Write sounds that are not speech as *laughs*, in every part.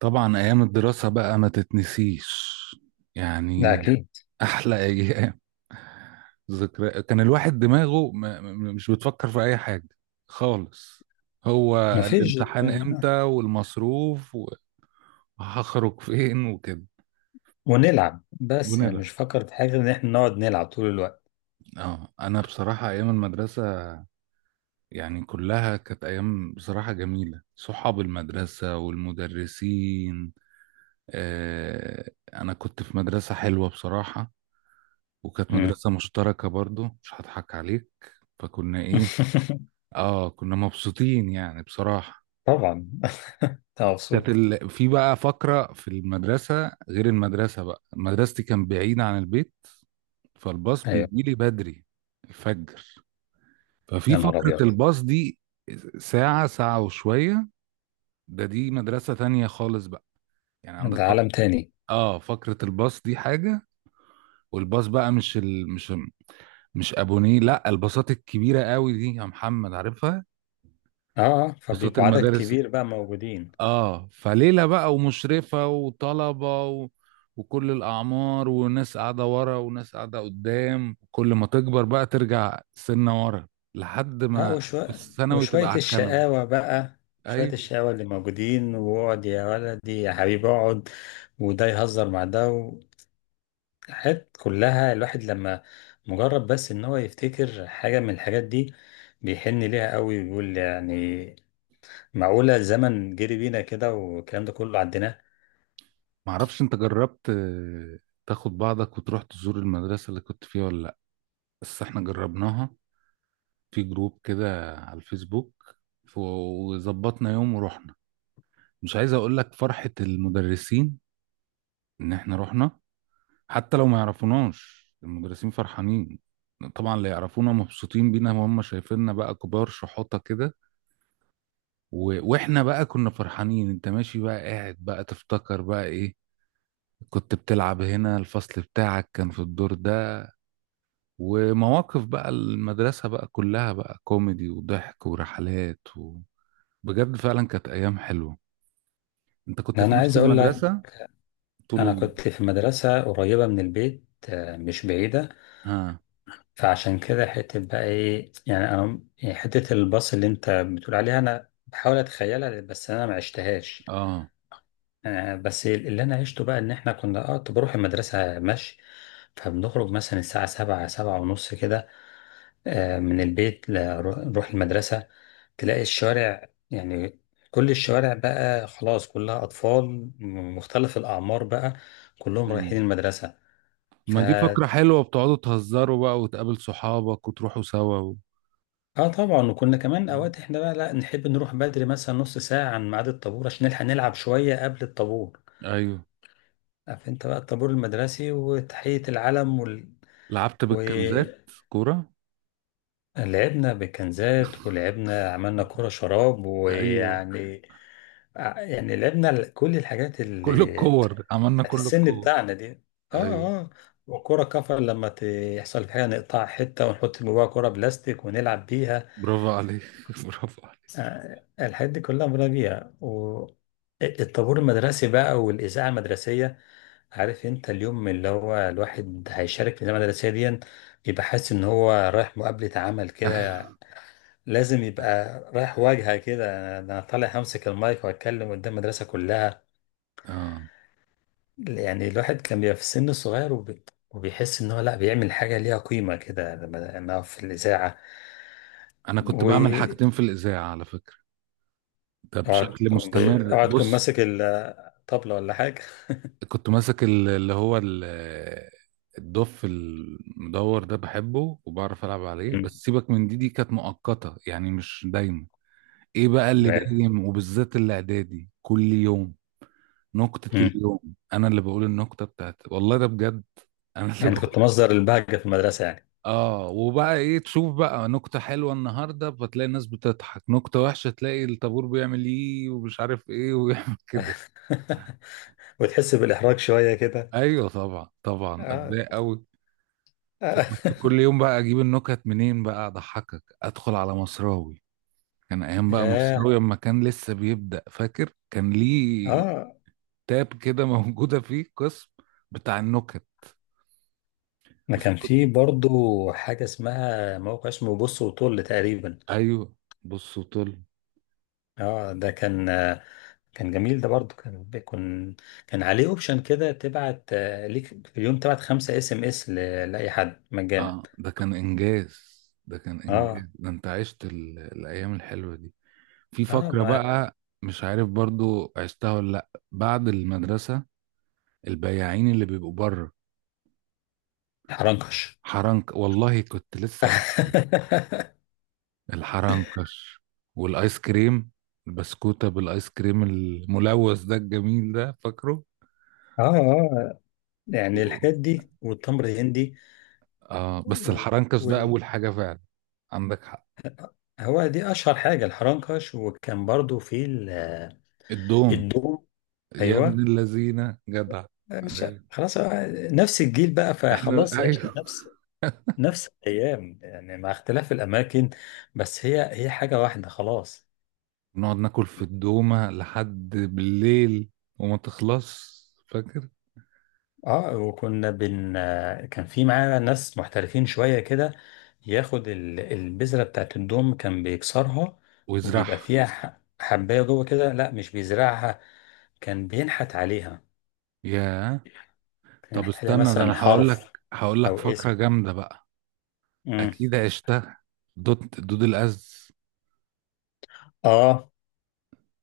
طبعا ايام الدراسة بقى ما تتنسيش، ده يعني أكيد. احلى ايام ذكرى. كان الواحد دماغه مش بتفكر في اي حاجة خالص، هو مفيش. الامتحان امتى والمصروف وهخرج فين وكده، ونلعب بس يعني ونلعب. مش فاكر في حاجة غير إن إحنا نقعد نلعب طول الوقت. اه، انا بصراحة ايام المدرسة يعني كلها كانت ايام بصراحة جميلة، صحاب المدرسة والمدرسين. آه، انا كنت في مدرسة حلوة بصراحة، وكانت مم. مدرسة مشتركة برضو، مش هضحك عليك. فكنا ايه، *laughs* اه كنا مبسوطين يعني بصراحة. طبعا أنت كانت مبسوط. في بقى فقرة في المدرسة غير المدرسة بقى، مدرستي كان بعيدة عن البيت، فالباص أيوه بيجي لي بدري الفجر. ففي يا نهار فقرة أبيض. الباص دي ساعة ساعة وشوية، ده دي مدرسة تانية خالص بقى، يعني عندك ده عالم فقرة. تاني. اه فقرة الباص دي حاجة. والباص بقى مش مش ابونيه، لا الباصات الكبيرة قوي دي، يا محمد عارفها، أه، بساط فبيبقوا عدد المدارس. كبير بقى موجودين. اه فليلة بقى ومشرفة وطلبة وكل الأعمار، وناس قاعدة ورا وناس قاعدة قدام، كل ما تكبر بقى ترجع سنة ورا لحد أه ما في وشوية الثانوي وشوية تبقى على الكنبة. الشقاوة بقى، شوية أيوة. الشقاوة اللي موجودين، واقعد يا ولدي يا حبيبي اقعد، وده يهزر مع ده. حاجات كلها الواحد لما مجرد بس ان هو يفتكر حاجة من الحاجات دي بيحن ليها قوي ويقول يعني معقولة الزمن جري بينا كده والكلام ده كله عديناه. معرفش أنت جربت تاخد بعضك وتروح تزور المدرسة اللي كنت فيها ولا لأ؟ بس احنا جربناها في جروب كده على الفيسبوك، وظبطنا يوم ورحنا. مش عايز أقول لك فرحة المدرسين إن احنا رحنا، حتى لو ما يعرفوناش المدرسين فرحانين. طبعا اللي يعرفونا مبسوطين بينا وهم شايفيننا بقى كبار شحوطة كده، واحنا بقى كنا فرحانين. انت ماشي بقى قاعد بقى تفتكر بقى ايه، كنت بتلعب هنا، الفصل بتاعك كان في الدور ده، ومواقف بقى المدرسة بقى كلها بقى كوميدي وضحك ورحلات بجد فعلا كانت ايام حلوة. انت كنت في انا نفس عايز اقول لك. المدرسة طول انا كنت في مدرسة قريبة من البيت، مش بعيدة. ها، فعشان كده حتة بقى ايه يعني انا يعني حتة الباص اللي انت بتقول عليها انا بحاول اتخيلها بس انا ما عشتهاش. اه، بس اللي انا عشته بقى ان احنا كنا اه كنت بروح المدرسه مشي. فبنخرج مثلا الساعه 7 7:30 كده. من البيت نروح المدرسه. تلاقي الشارع يعني كل الشوارع بقى خلاص كلها اطفال من مختلف الاعمار بقى، كلهم رايحين امم، المدرسه. ف ما دي فكرة حلوة، بتقعدوا تهزروا بقى وتقابل صحابك وتروحوا سوا اه طبعا. وكنا كمان اوقات احنا بقى لا نحب نروح بدري مثلا نص ساعه عن ميعاد الطابور عشان نلحق نلعب شويه قبل الطابور. ايوه، عارف انت بقى الطابور المدرسي وتحيه العلم لعبت بالكنزات وال... كورة. لعبنا بكنزات، ولعبنا عملنا كرة شراب ايوه، ويعني، يعني لعبنا كل الحاجات كل اللي الكور عملنا بتاعت كل السن الكور. بتاعنا دي. اه ايوه، اه. وكرة كفر لما يحصل حاجة نقطع حتة ونحط جواها كرة بلاستيك ونلعب بيها. برافو عليك *laughs* برافو عليك. آه الحاجات دي كلها مرة بيها، والطابور المدرسي بقى والإذاعة المدرسية. عارف انت اليوم اللي هو الواحد هيشارك في الإذاعة المدرسية دي بيبقى حاسس ان هو رايح مقابلة عمل كده. لازم يبقى رايح واجهة كده. انا طالع همسك المايك واتكلم قدام المدرسة كلها. اه، يعني الواحد كان بيبقى في السن الصغير وبيحس ان هو لا بيعمل حاجة ليها قيمة كده لما أقف في الإذاعة انا كنت بعمل واقعد، حاجتين في الاذاعة على فكرة، ده بشكل مستمر. أقعد كن بص، ماسك الطبلة ولا حاجة. كنت ماسك اللي هو الدف المدور ده، بحبه وبعرف العب عليه. مم. بس سيبك من دي، كانت مؤقتة يعني مش دايما. ايه بقى اللي تمام. دايم وبالذات الاعدادي كل يوم؟ نكتة مم. اليوم، انا اللي بقول النكتة بتاعتي، والله ده بجد، *laughs* انا اللي يعني أنت بقول. كنت مصدر البهجة في المدرسة يعني. اه، وبقى ايه، تشوف بقى نكتة حلوة النهاردة فتلاقي الناس بتضحك، نكتة وحشة تلاقي الطابور بيعمل ايه ومش عارف ايه *laughs* ويعمل كده. *laughs* وتحس بالإحراج شوية كده. ايوه طبعا، طبعا اه. اتضايق قوي. آه. كنت كل *laughs* يوم بقى اجيب النكت منين بقى اضحكك؟ ادخل على مصراوي. كان ايام بقى ياه. مصراوي اما كان لسه بيبدأ، فاكر كان ليه اه تاب كده *laughs* موجودة فيه قسم بتاع النكت. ما بس كان في كنت- برضو حاجة اسمها موقع اسمه بص وطل تقريبا. ايوه، بص وطل. اه ده كان، كان جميل ده برضو كان بيكون. كان عليه اوبشن كده تبعت، ليك في اليوم تبعت 5 SMS لأي حد مجانا. اه ده كان انجاز، ده كان انجاز، اه ده انت عشت الايام الحلوه دي. في اه. فقره ما بقى مش عارف برضو عشتها ولا لا، بعد المدرسه البياعين اللي بيبقوا بره، حرنكش. حرنك، والله كنت لسه هقول *laughs* الحرنكش والايس كريم، البسكوته بالايس كريم الملوث ده الجميل ده فاكره؟ اه اه يعني الحاجات دي والتمر الهندي آه، بس الحرنكش ده وال... أول حاجة فعلا. عندك حق، هو دي اشهر حاجة الحرنكش. وكان برضو في الدوم، الدوم. يا ابن ايوه. اللذينة جدع. مش. أيوة. خلاص هو نفس الجيل بقى، احنا فخلاص *laughs* عشنا أيوه، نفس الايام يعني مع اختلاف الاماكن، بس هي هي حاجه واحده خلاص. نقعد ناكل في الدومة لحد بالليل وما تخلص، فاكر؟ اه. وكنا كان في معانا ناس محترفين شويه كده ياخد البذره بتاعت الدوم كان بيكسرها، ويزرعها، وبيبقى فيها حبايه جوه كده، لا مش بيزرعها، كان بينحت عليها. يا، كان طب ينحت عليها استنى ده مثلا أنا هقول لك حرف هقول او لك اسم. فكرة جامدة بقى، امم أكيد عشتها. دود الأز، اه،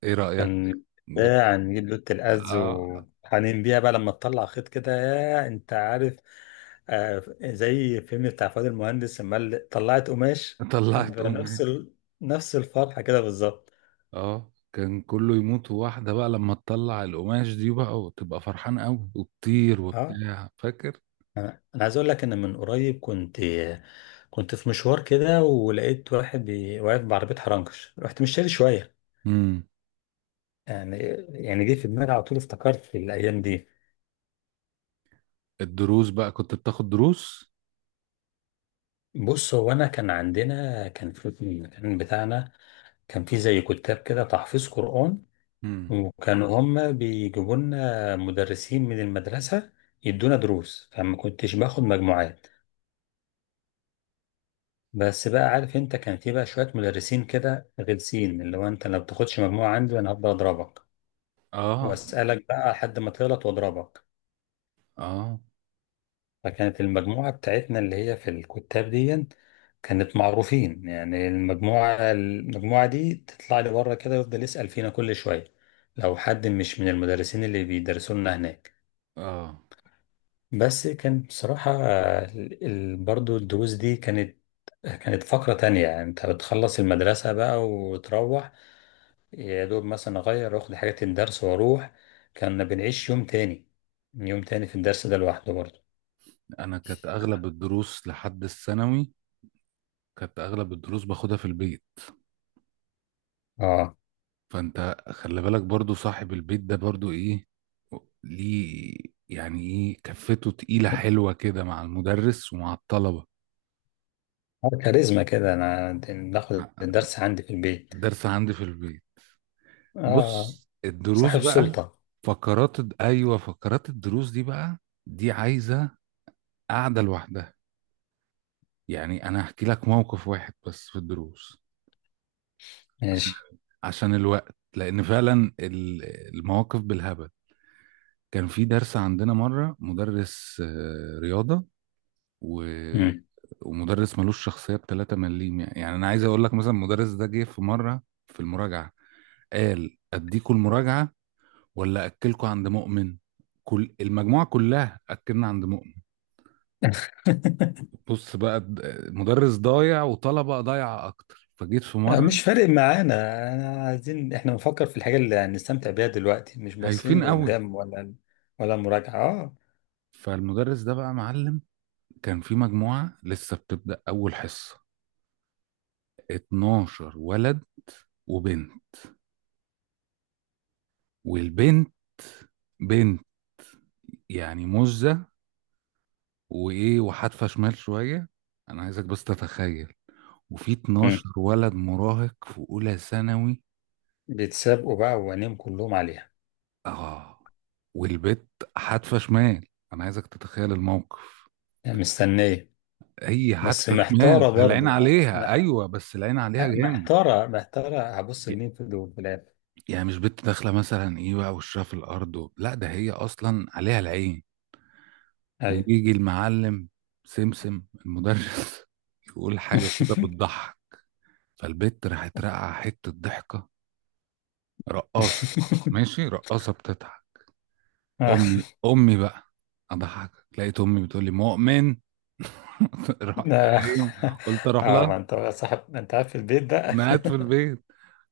إيه رأيك؟ كان جبت- بتاع نجيب لوت الأز آه، وحنين بيها بقى لما تطلع خيط كده، يا انت عارف. آه زي الفيلم بتاع فؤاد المهندس لما قال طلعت قماش، كان طلعت بيبقى نفس أم. نفس الفرحة كده بالظبط. اه كان كله يموت واحدة بقى لما تطلع القماش دي بقى وتبقى فرحان قوي وتطير اه. وبتاع، فاكر؟ انا عايز اقول لك ان من قريب كنت في مشوار كده ولقيت واحد واقف بعربية حرنكش، رحت مشتري شوية امم. يعني. جه في دماغي على طول افتكرت في الايام دي. الدروس بقى، كنت بتاخد دروس؟ بص هو انا كان عندنا، كان في، كان بتاعنا، كان في زي كتاب كده تحفيظ قرآن. امم. وكانوا هم بيجيبوا لنا مدرسين من المدرسة يدونا دروس، فما كنتش باخد مجموعات. بس بقى عارف انت كان في بقى شوية مدرسين كده غلسين، اللي هو انت لو بتاخدش مجموعة عندي انا هفضل اضربك اه، واسألك بقى لحد ما تغلط واضربك. اه، فكانت المجموعة بتاعتنا اللي هي في الكتاب دي كانت معروفين، يعني المجموعة دي تطلع لي بره كده يفضل يسأل فينا كل شوية، لو حد مش من المدرسين اللي بيدرسوا لنا هناك. اه، بس كان بصراحة آه، برضو الدروس دي كانت فقرة تانية. يعني انت بتخلص المدرسة بقى وتروح، يا دوب مثلا اغير واخد حاجات الدرس واروح. كنا بنعيش يوم تاني، يوم تاني في الدرس ده لوحده برضو. انا كانت اغلب الدروس لحد الثانوي كانت اغلب الدروس باخدها في البيت. اه. فانت خلي بالك برضو صاحب البيت ده برضو ايه، ليه، يعني ايه، كفته تقيلة حلوة كده مع المدرس ومع الطلبة. آه، كاريزما كده. انا باخد الدرس عندي في البيت. الدرس عندي في البيت. اه بص الدروس صاحب بقى، سلطة. ايوه، فقرات الدروس دي بقى، دي عايزه قاعده لوحدها. يعني انا هحكي لك موقف واحد بس في الدروس، عشان ماشي. عشان الوقت، لان فعلا المواقف بالهبل. كان في درس عندنا مره مدرس رياضه، و مم. ومدرس ملوش شخصيه ب 3 مليم. يعني انا عايز اقول لك مثلا المدرس ده جه في مره في المراجعه قال اديكوا المراجعه ولا اكلكوا عند مؤمن؟ كل المجموعه كلها اكلنا عند مؤمن. *laughs* بص بقى مدرس ضايع وطلبه ضايعه اكتر، فجيت في آه، مره مش فارق معانا. انا عايزين احنا بنفكر في الحاجة اللي هنستمتع بيها دلوقتي، مش باصين هايفين قوي. لقدام ولا مراجعة. اه. فالمدرس ده بقى معلم. كان في مجموعه لسه بتبدا اول حصه، 12 ولد وبنت. والبنت بنت، يعني مزه، وايه، وحادفه شمال شويه، انا عايزك بس تتخيل، وفي مم. 12 ولد مراهق في اولى ثانوي. بيتسابقوا بقى وعينيهم كلهم عليها. اه والبت حادفه شمال، انا عايزك تتخيل الموقف. يعني مستنية. هي بس حادفه شمال محتارة فالعين برضو، عليها، ايوه بس العين عليها آه، جامد. محتارة هبص ي- لمين في دول في الآخر. يعني مش بنت داخله مثلا ايه بقى وشها في الارض لا، ده هي اصلا عليها العين. أيوة. ويجي المعلم سمسم المدرس *laughs* يقول حاجه كده بتضحك، فالبت راحت راقعه حته ضحكه رقاصه، ماشي رقاصه بتضحك، *laughs* امي امي بقى اضحك. لقيت امي بتقول لي مؤمن. *laughs* رحت لا. ايه، قلت *laughs* اروح اه ما لها. انت بقى صاحب، انت قاعد في البيت بقى. انا قاعد في *laughs* البيت،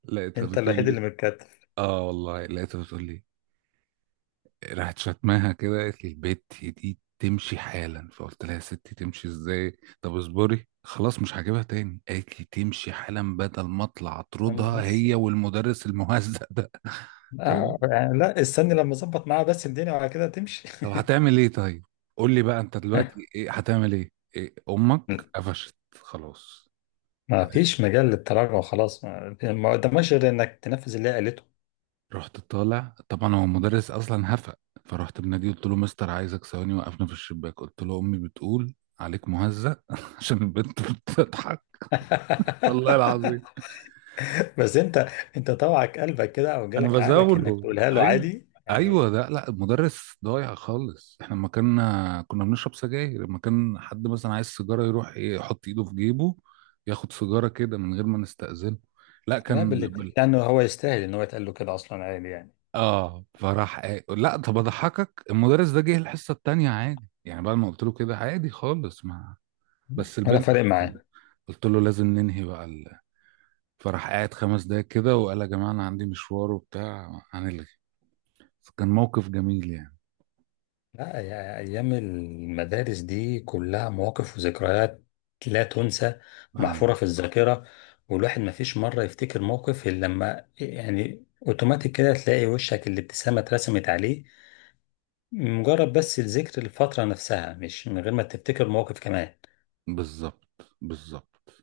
لقيتها انت بتقول الوحيد اللي لي، متكتف. اه والله لقيتها بتقول لي، راحت شتماها كده قالت لي البت دي تمشي حالا. فقلت لها يا ستي تمشي ازاي؟ طب اصبري خلاص مش هجيبها تاني. قالت لي تمشي حالا بدل ما اطلع فاهمني اطردها بس. هي والمدرس المهزأ ده. *laughs* تمام. اه يعني لا، استني لما اظبط معاه، بس الدنيا وعلى كده تمشي. طب *laughs* هتعمل ايه؟ طيب قول لي بقى انت دلوقتي ايه هتعمل ايه, إيه؟ امك قفشت خلاص. ما فيش مجال للتراجع خلاص، ما قدامكش غير انك تنفذ اللي هي قالته. رحت طالع طبعا، هو المدرس اصلا هفق. فرحت بناديه، قلت له مستر عايزك ثواني، وقفنا في الشباك قلت له امي بتقول عليك مهزأ *laughs* عشان البنت بتضحك. والله العظيم *laughs* بس انت، طوعك قلبك كده او انا جالك عقلك انك بزاوله. تقولها له ايوه، عادي يعني. ايوه ده لا المدرس ضايع خالص، احنا لما كنا بنشرب سجاير، لما كان حد مثلا عايز سيجاره يروح ايه، يحط ايده في جيبه ياخد سيجاره كده من غير ما نستأذنه، لا لا، كان يعني هو يستاهل ان هو يتقال له كده اصلا عادي يعني. اه فراح إيه. لا طب اضحكك، المدرس ده جه الحصه التانيه عادي يعني بعد ما قلت له كده، عادي خالص ما، بس ولا البنت فارق خلاص، معاه. قلت له لازم ننهي بقى فراح قاعد 5 دقايق كده وقال يا جماعه انا عندي مشوار وبتاع هنلغي. فكان موقف جميل يعني. لا يا أيام المدارس دي كلها مواقف وذكريات لا تنسى، اه، محفورة في الذاكرة. والواحد ما فيش مرة يفتكر موقف إلا لما يعني أوتوماتيك كده تلاقي وشك الابتسامة اترسمت عليه، مجرد بس الذكر، الفترة نفسها، مش من غير ما تفتكر موقف كمان. بالظبط، بالظبط.